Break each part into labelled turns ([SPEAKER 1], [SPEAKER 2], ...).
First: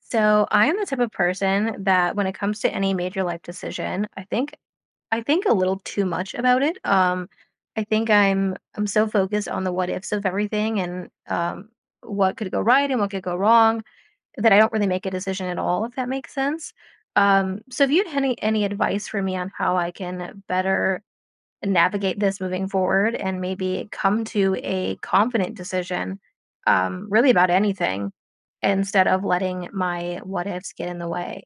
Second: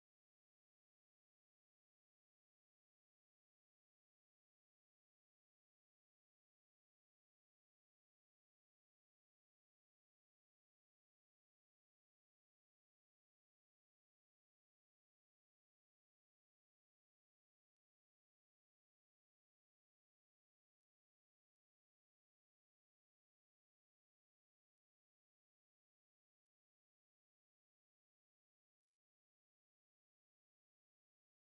[SPEAKER 1] So I am the type of person that when it comes to any major life decision, I think a little too much about it. I think I'm so focused on the what ifs of everything and what could go right and what could go wrong, that I don't really make a decision at all, if that makes sense. So if you had any advice for me on how I can better navigate this moving forward and maybe come to a confident decision, really about anything, instead of letting my what ifs get in the way.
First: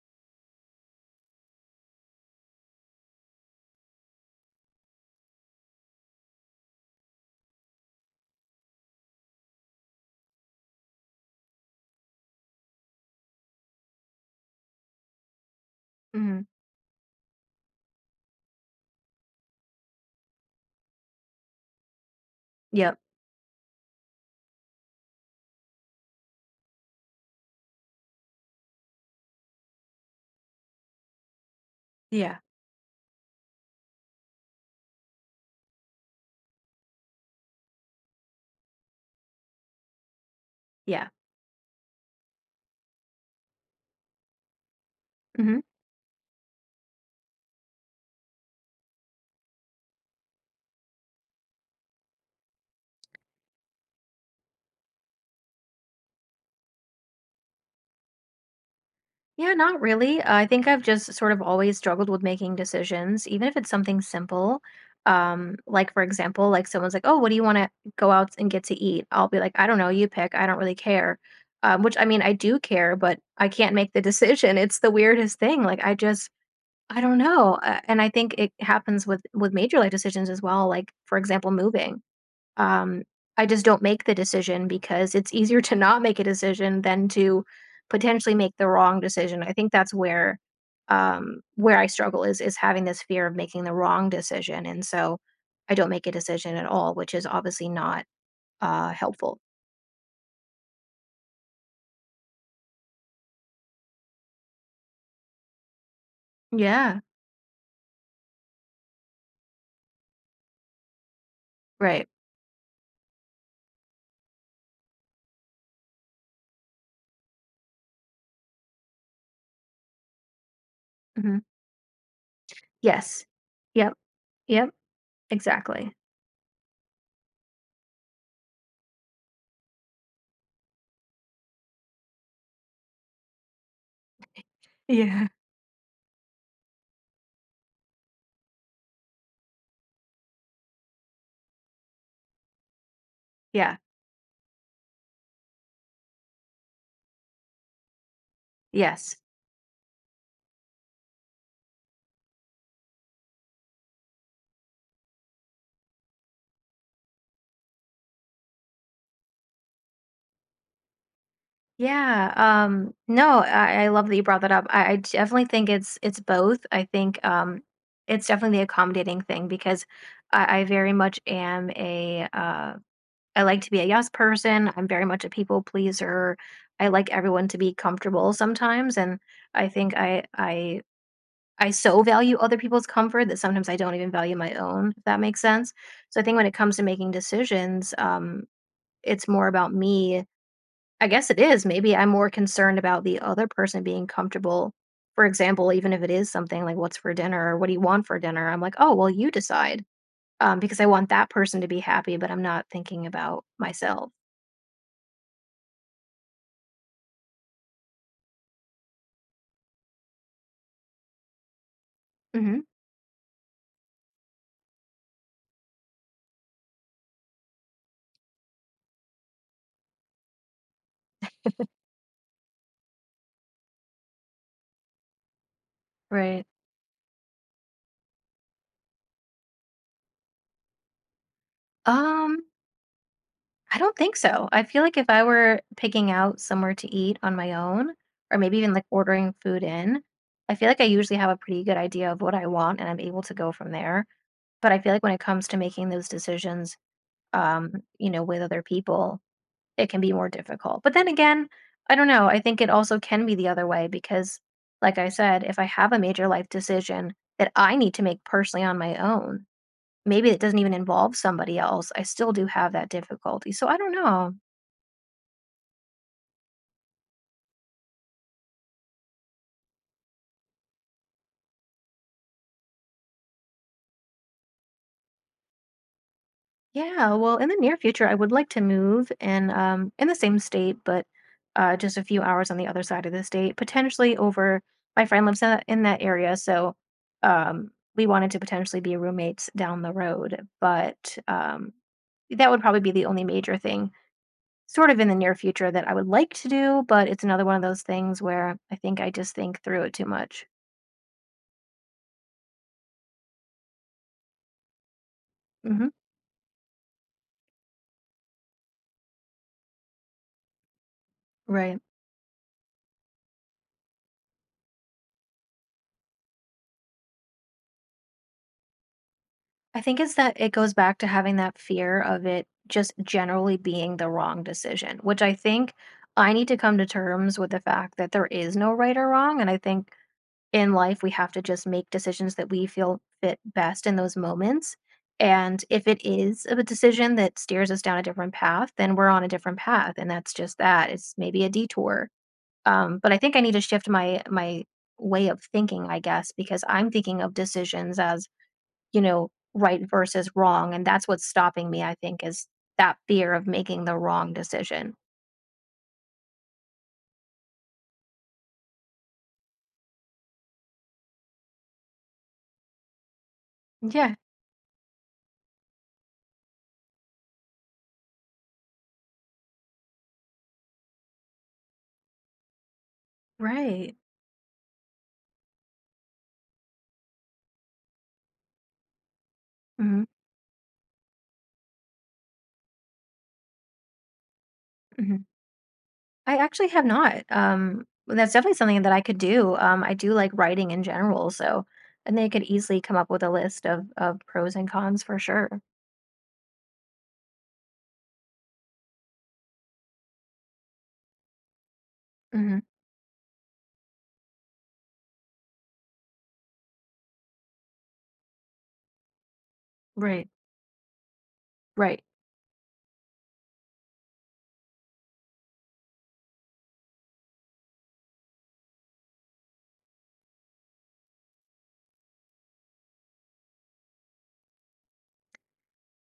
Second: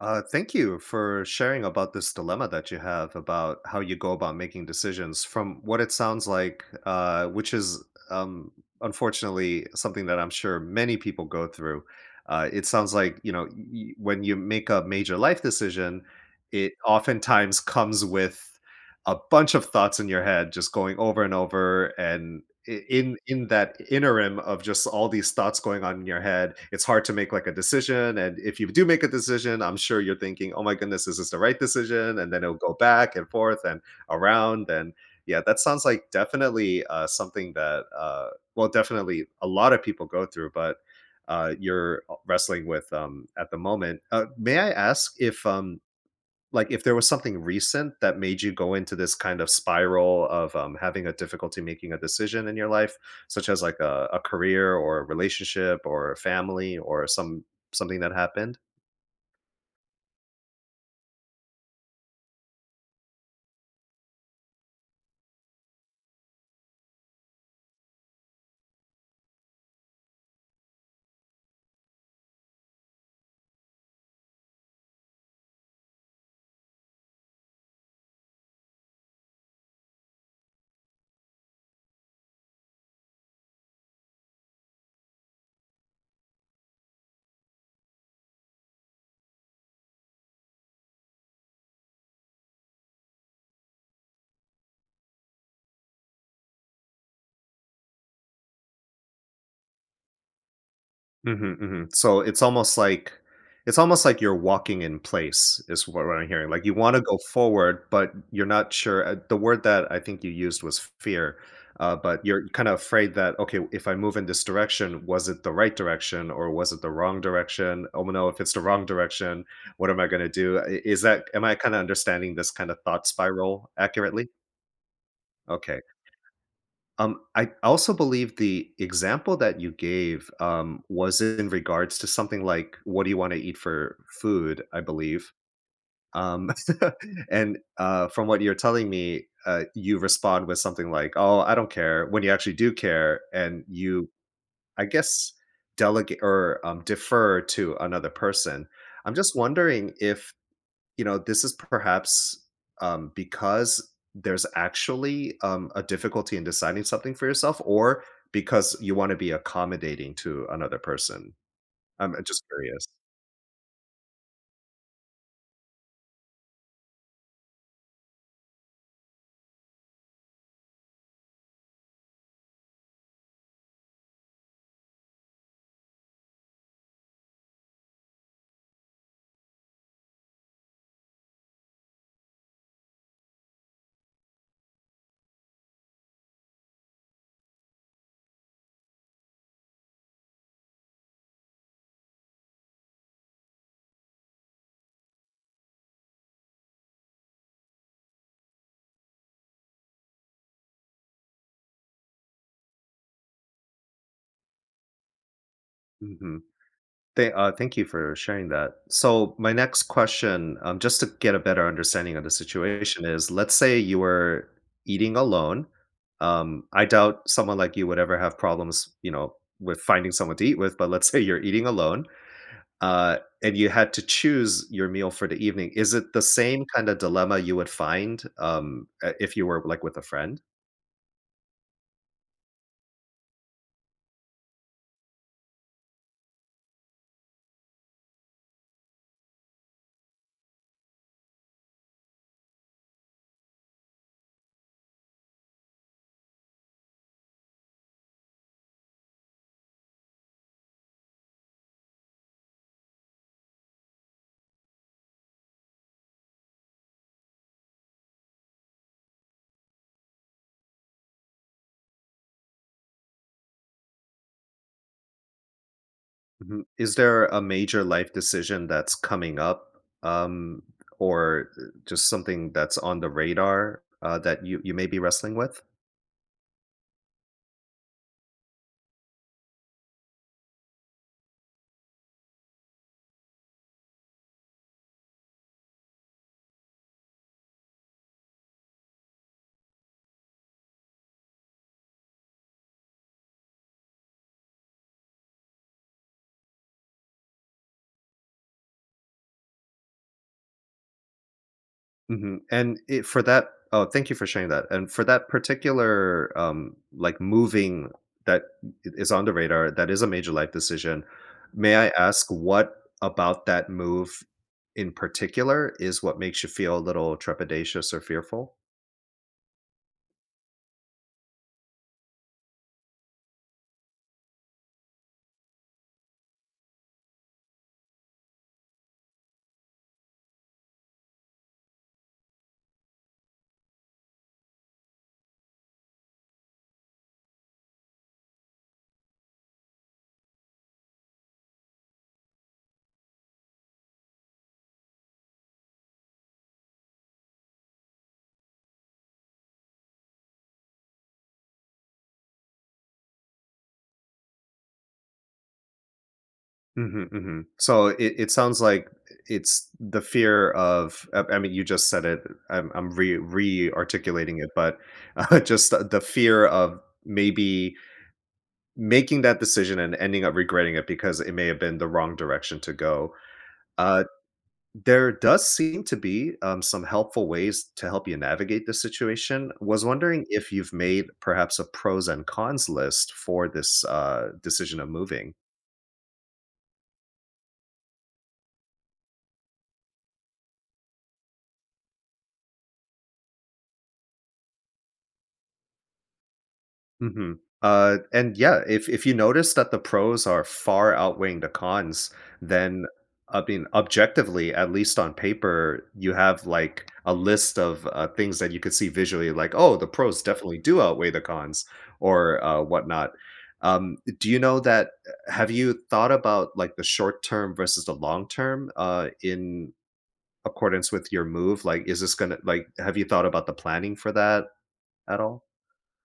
[SPEAKER 2] Thank you for sharing about this dilemma that you have about how you go about making decisions. From what it sounds like, which is um, unfortunately something that I'm sure many people go through, it sounds like when you make a major life decision,
[SPEAKER 1] Mhm.
[SPEAKER 2] it oftentimes comes with a bunch of thoughts in your head, just going over and over, and i-
[SPEAKER 1] Yep.
[SPEAKER 2] in in that interim of just all these thoughts going on in your head, it's hard to make like a decision. And if you do make a decision, I'm sure you're thinking, oh my goodness, is this the right decision? And
[SPEAKER 1] Yeah.
[SPEAKER 2] then it'll go back and forth and around and yeah, that sounds like definitely something that well, definitely a lot of people go through. But
[SPEAKER 1] Yeah.
[SPEAKER 2] you're wrestling with at the moment. May I ask if
[SPEAKER 1] Mhm.
[SPEAKER 2] like if there was something recent that made you go into this kind of spiral of having a difficulty making a decision in your life, such as like a career or a relationship or a family or something that happened.
[SPEAKER 1] Yeah, not really. I think I've just sort of always struggled with making decisions, even if it's something simple. Like for example, like someone's like, "Oh, what do you want to go out and get to eat?" I'll be like, "I don't know, you pick. I don't really care." Which I mean, I do care, but I can't make the decision. It's the weirdest thing. Like I just I don't know, and I think it happens with major life decisions as well, like, for example, moving. Um, I just don't make the decision because it's easier to not make a decision than to potentially make the wrong decision. I think that's where I struggle is having this fear of making the wrong decision, and so I don't make a decision at all, which is obviously not helpful.
[SPEAKER 2] Mhm, mhm. So it's almost like, it's almost like you're walking in place is what I'm hearing. Like, you want
[SPEAKER 1] Yeah,
[SPEAKER 2] to go forward, but you're not sure. The word that I think you used was fear,
[SPEAKER 1] right.
[SPEAKER 2] but you're kind of afraid that, okay, if I move in this direction, was it the right direction or was it the wrong direction? Oh no, if it's the wrong direction, what am I going to do? Is that,
[SPEAKER 1] Hmm.
[SPEAKER 2] am I kind of understanding this kind of thought
[SPEAKER 1] Yes.
[SPEAKER 2] spiral
[SPEAKER 1] Yep.
[SPEAKER 2] accurately?
[SPEAKER 1] Yep.
[SPEAKER 2] Okay.
[SPEAKER 1] Exactly.
[SPEAKER 2] I also believe the example that you gave, was in regards to something like, "What do you wanna eat for food?" I
[SPEAKER 1] Yeah.
[SPEAKER 2] believe. Um, and, from what you're telling me, you respond with something like, "Oh, I don't care," when you actually do care, and
[SPEAKER 1] Yeah.
[SPEAKER 2] you, I guess, delegate or, defer to another person. I'm
[SPEAKER 1] Yes.
[SPEAKER 2] just wondering if, you know, this is perhaps because there's actually a difficulty in deciding something for yourself, or because you want to be accommodating to another person. I'm
[SPEAKER 1] Yeah,
[SPEAKER 2] just curious.
[SPEAKER 1] no, I love that you brought that up. I definitely think it's both. I think it's definitely the accommodating thing because I very much am a I like to be a yes person. I'm very much a people pleaser. I like everyone to be comfortable sometimes, and I think I so value other people's comfort that sometimes I don't even value my own, if that makes sense. So I think when it comes to making decisions, it's more about me, I guess it is. Maybe I'm more concerned about the other person being comfortable. For example, even if it is something like what's for dinner or what do you want for dinner? I'm like, oh, well, you decide, because I want that person to be happy, but I'm not thinking about myself.
[SPEAKER 2] Hmm. Thank you for sharing that. So, my next question, just to get a better understanding of the
[SPEAKER 1] Hmm.
[SPEAKER 2] situation, is, let's say you were eating alone. I doubt someone like you would ever have problems, you know, with finding someone to eat with, but let's say you're eating alone. Uh, and you had to choose your meal for the evening. Is it the
[SPEAKER 1] Right.
[SPEAKER 2] same kind of dilemma you would find, if you were, like, with a friend?
[SPEAKER 1] Um, I don't think so. I feel like if I were picking out somewhere to eat on my own, or maybe even like ordering food in, I feel like I usually have a pretty good idea of what I want and I'm able to go from there. But I feel like when it comes to making those decisions, um, you know, with other people, it can be more difficult. But then again, I don't know. I think it also can be the other way because, like I said, if I have a major life decision that I need to make personally on my own, maybe it doesn't even involve somebody else, I still do have that difficulty. So I don't know.
[SPEAKER 2] Mhm. Is there a major life decision that's coming up, um, or, just something that's on the radar, that you may be wrestling with?
[SPEAKER 1] Yeah, well, in the near future, I would like to move in the same state, but just a few hours on the other side of the state, potentially over, my friend lives in that area, so we wanted to potentially be roommates down the road, but that would probably be the only major thing sort of in the near future that I would like to do, but it's another one of those things where I think I just think through it too much.
[SPEAKER 2] Mhm, and it for that, oh, thank you for sharing that, and for that
[SPEAKER 1] Hmm.
[SPEAKER 2] particular, like, moving, that is on the radar, that is a major life decision. May
[SPEAKER 1] Right.
[SPEAKER 2] I ask what about that move in particular is what makes you feel a little trepidatious or fearful?
[SPEAKER 1] I think it's that it goes back to having that fear of it just generally being the wrong decision, which I think I need to come to terms with the fact that there is no right or wrong. And I think in life, we have to just make decisions that we feel fit best in those moments. And if it is a decision that steers us down a different path, then we're on a different path. And that's just that. It's maybe a detour. But I think I need to shift my way of thinking, I guess, because I'm thinking of decisions as, you know, right versus wrong. And that's what's stopping me, I think, is that fear of making the wrong decision.
[SPEAKER 2] Mhm, mhm. So it sounds like it's the fear of, I mean, you just said it, I'm re
[SPEAKER 1] Yeah,
[SPEAKER 2] re-articulating it, but just the fear of maybe making that decision and ending up regretting it because it may have been the wrong direction to go.
[SPEAKER 1] right.
[SPEAKER 2] Uh, there does seem to be some helpful ways to help you navigate the situation. Was
[SPEAKER 1] Hmm.
[SPEAKER 2] wondering if you've made perhaps a pros and cons list for this decision of
[SPEAKER 1] Hmm.
[SPEAKER 2] moving.
[SPEAKER 1] I actually have not. But that's definitely something that I could do. I do like writing in general, so, and they could easily come up with a list of pros and cons for sure.
[SPEAKER 2] Mhm. And yeah, if you notice that the pros are far outweighing the cons,
[SPEAKER 1] Hmm.
[SPEAKER 2] then, I mean, objectively, at least on paper, you have like a list of things that you could see visually, like, oh, the pros
[SPEAKER 1] Right,
[SPEAKER 2] definitely do outweigh the cons
[SPEAKER 1] right.
[SPEAKER 2] or whatnot. Do you know that? Have you thought about like the short term versus the long term in accordance with your move? Like, is this gonna like? Have you thought about the planning for that at all?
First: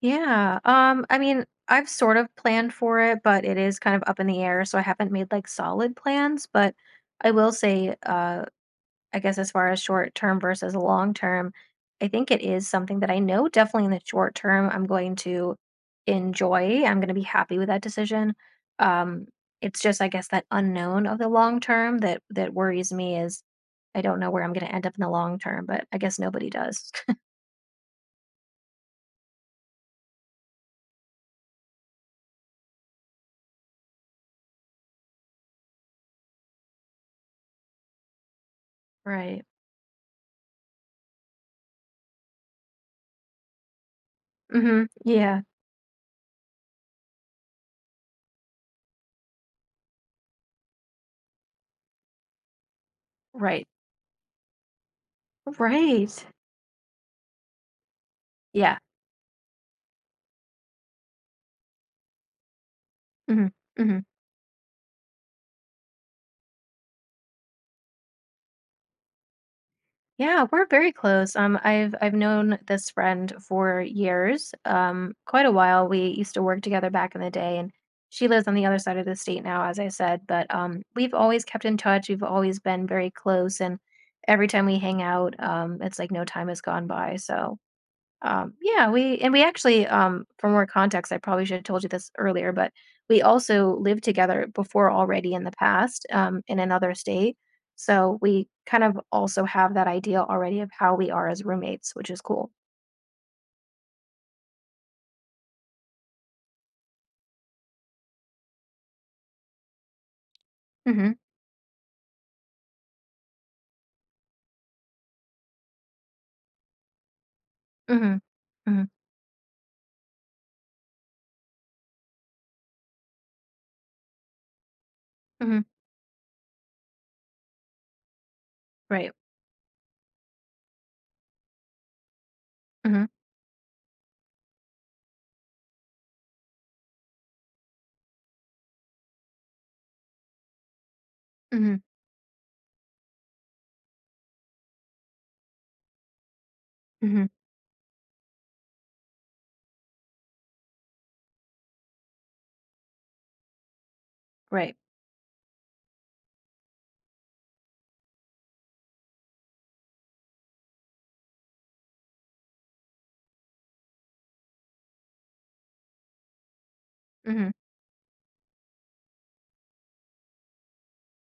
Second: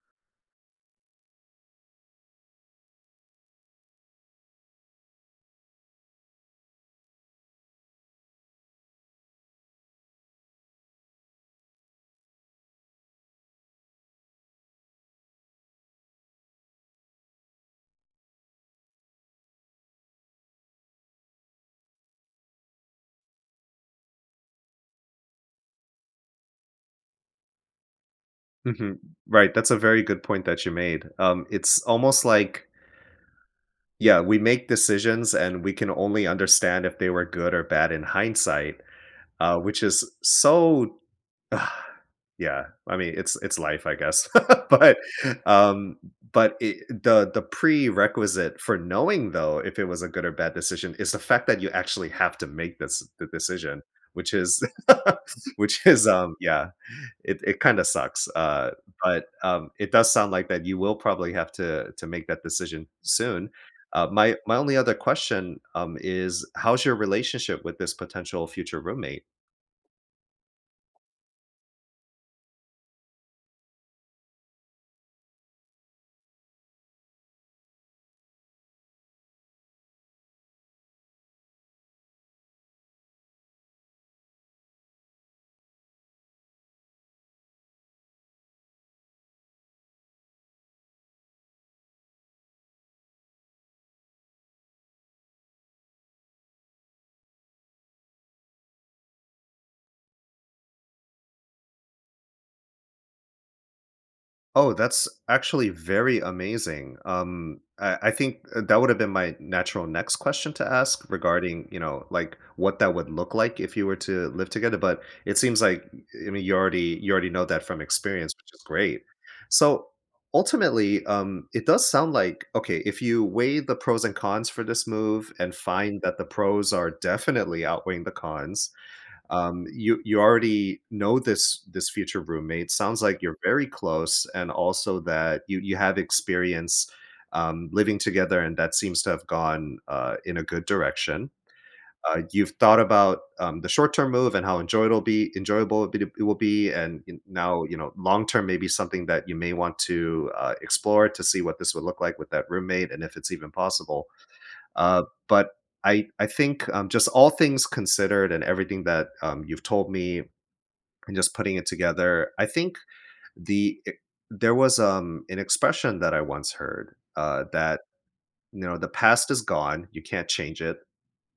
[SPEAKER 1] Yeah. I mean, I've sort of planned for it, but it is kind of up in the air, so I haven't made like solid plans, but I will say, I guess as far as short term versus long term, I think it is something that I know definitely in the short term I'm going to enjoy. I'm going to be happy with that decision. Um, it's just I guess that unknown of the long term that that worries me is I don't know where I'm going to end up in the long term, but I guess nobody does.
[SPEAKER 2] Mhm. Right, that's a very good point that you made. It's almost like, yeah, we make decisions and we can only understand if they were good or bad in hindsight,
[SPEAKER 1] Right.
[SPEAKER 2] which is so yeah, I mean, it's life, I guess.
[SPEAKER 1] Mhm.
[SPEAKER 2] But,
[SPEAKER 1] Yeah.
[SPEAKER 2] um, but it, the prerequisite for knowing, though, if it was a good or bad decision is the fact that you actually have to make this the
[SPEAKER 1] Right.
[SPEAKER 2] decision, which is which is,
[SPEAKER 1] Right.
[SPEAKER 2] yeah, it kinda sucks,
[SPEAKER 1] Yeah.
[SPEAKER 2] but, it does sound like that you will probably have to make that decision soon.
[SPEAKER 1] Mhm. Mhm.
[SPEAKER 2] My only other question, is how's your relationship with this potential future roommate?
[SPEAKER 1] Yeah, we're very close. I've known this friend for years, quite a while. We used to work together back in the day, and she lives on the other side of the state now, as I said. But we've always kept in touch. We've always been very close, and every time we hang out, it's like no time has gone by. So yeah, we actually, for more context, I probably should have told you this earlier, but we also lived together before already in the past, in another state. So we kind of also have that idea already of how we are as roommates, which is cool.
[SPEAKER 2] Oh, that's actually very amazing. I think that would have been my natural next question to ask
[SPEAKER 1] Mm-hmm.
[SPEAKER 2] regarding, you know, like what that would look like if you were to live together. But it seems like, I mean, you already know that from
[SPEAKER 1] Mm-hmm.
[SPEAKER 2] experience, which is
[SPEAKER 1] Mm-hmm.
[SPEAKER 2] great. So ultimately, it does sound like, okay, if you weigh the pros and cons for this move and
[SPEAKER 1] Mm-hmm.
[SPEAKER 2] find that the pros are definitely outweighing the cons,
[SPEAKER 1] Right.
[SPEAKER 2] you already know this future roommate. Sounds
[SPEAKER 1] Mm-hmm.
[SPEAKER 2] like you're very close, and also that you have experience living together, and that seems to have gone in a good direction.
[SPEAKER 1] Mm-hmm.
[SPEAKER 2] You've thought about the short term move and how enjoyable it'll be, enjoyable it will be, and
[SPEAKER 1] Mm-hmm.
[SPEAKER 2] now you know long term maybe something that you may want to explore to see what this would look like with that roommate and if it's even possible,
[SPEAKER 1] Right.
[SPEAKER 2] uh, but I think, just all things considered and everything that, you've told me and just putting it together, I think the e there was, an expression that I once heard,
[SPEAKER 1] Mm-hmm.
[SPEAKER 2] that, you know, "The past is gone, you can't change it.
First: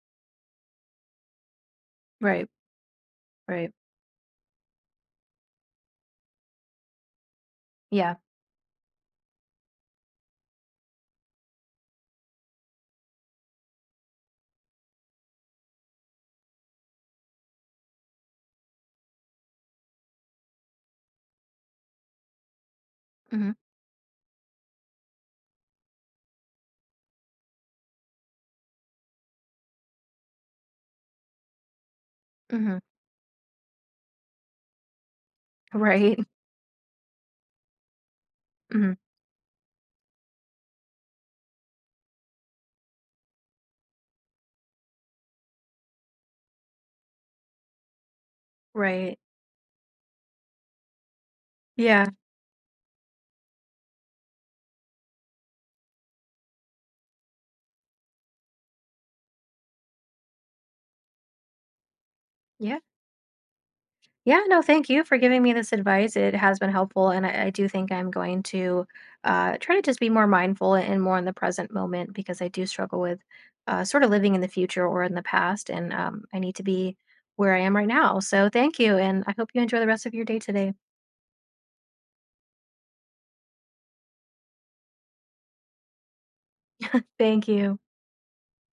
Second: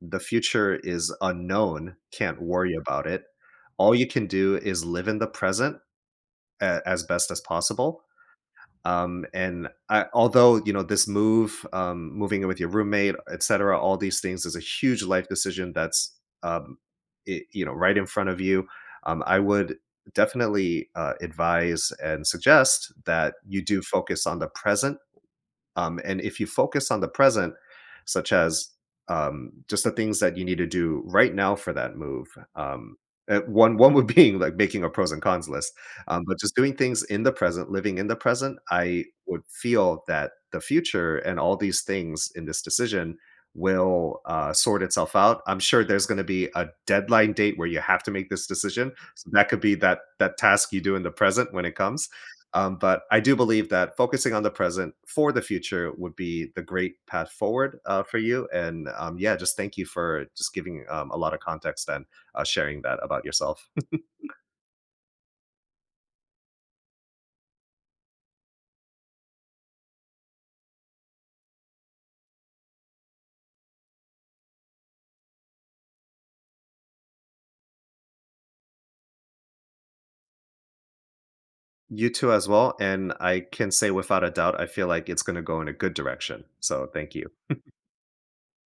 [SPEAKER 2] The future is unknown, can't
[SPEAKER 1] Right.
[SPEAKER 2] worry about it.
[SPEAKER 1] Right.
[SPEAKER 2] All you can do is live in the present a as best as possible."
[SPEAKER 1] Yeah.
[SPEAKER 2] And I, although you know this move, moving in with your roommate, etc., all these things is a huge life decision that's um, I you know, right in front of you. I would definitely advise and suggest that
[SPEAKER 1] Mm-hmm.
[SPEAKER 2] you do focus on the present and if you focus on the present, such as just the things that you need to do right now for that move,
[SPEAKER 1] Mm-hmm.
[SPEAKER 2] um, one would being like making a pros and cons list,
[SPEAKER 1] Right.
[SPEAKER 2] but just doing things in the present, living in the present,
[SPEAKER 1] Mm-hmm.
[SPEAKER 2] I would feel that the future and all these things in this decision will sort itself out. I'm sure there's going to be a deadline date where you have to make this decision.
[SPEAKER 1] Right.
[SPEAKER 2] So that could be that task you do in the present when it
[SPEAKER 1] Yeah.
[SPEAKER 2] comes but I do believe that focusing on the present for the future would be the great path forward for you. And yeah, just thank you for just giving a lot of context and
[SPEAKER 1] Yeah.
[SPEAKER 2] sharing that about yourself.
[SPEAKER 1] Yeah, no, thank you for giving me this advice. It has been helpful, and I do think I'm going to try to just be more mindful and more in the present moment because I do struggle with sort of living in the future or in the past, and I need to be where I am right now. So thank you, and I hope you enjoy the rest of your day today.
[SPEAKER 2] You too, as well. And I can say without a doubt, I feel like it's going to go in a good direction. So thank you.
[SPEAKER 1] Thank you.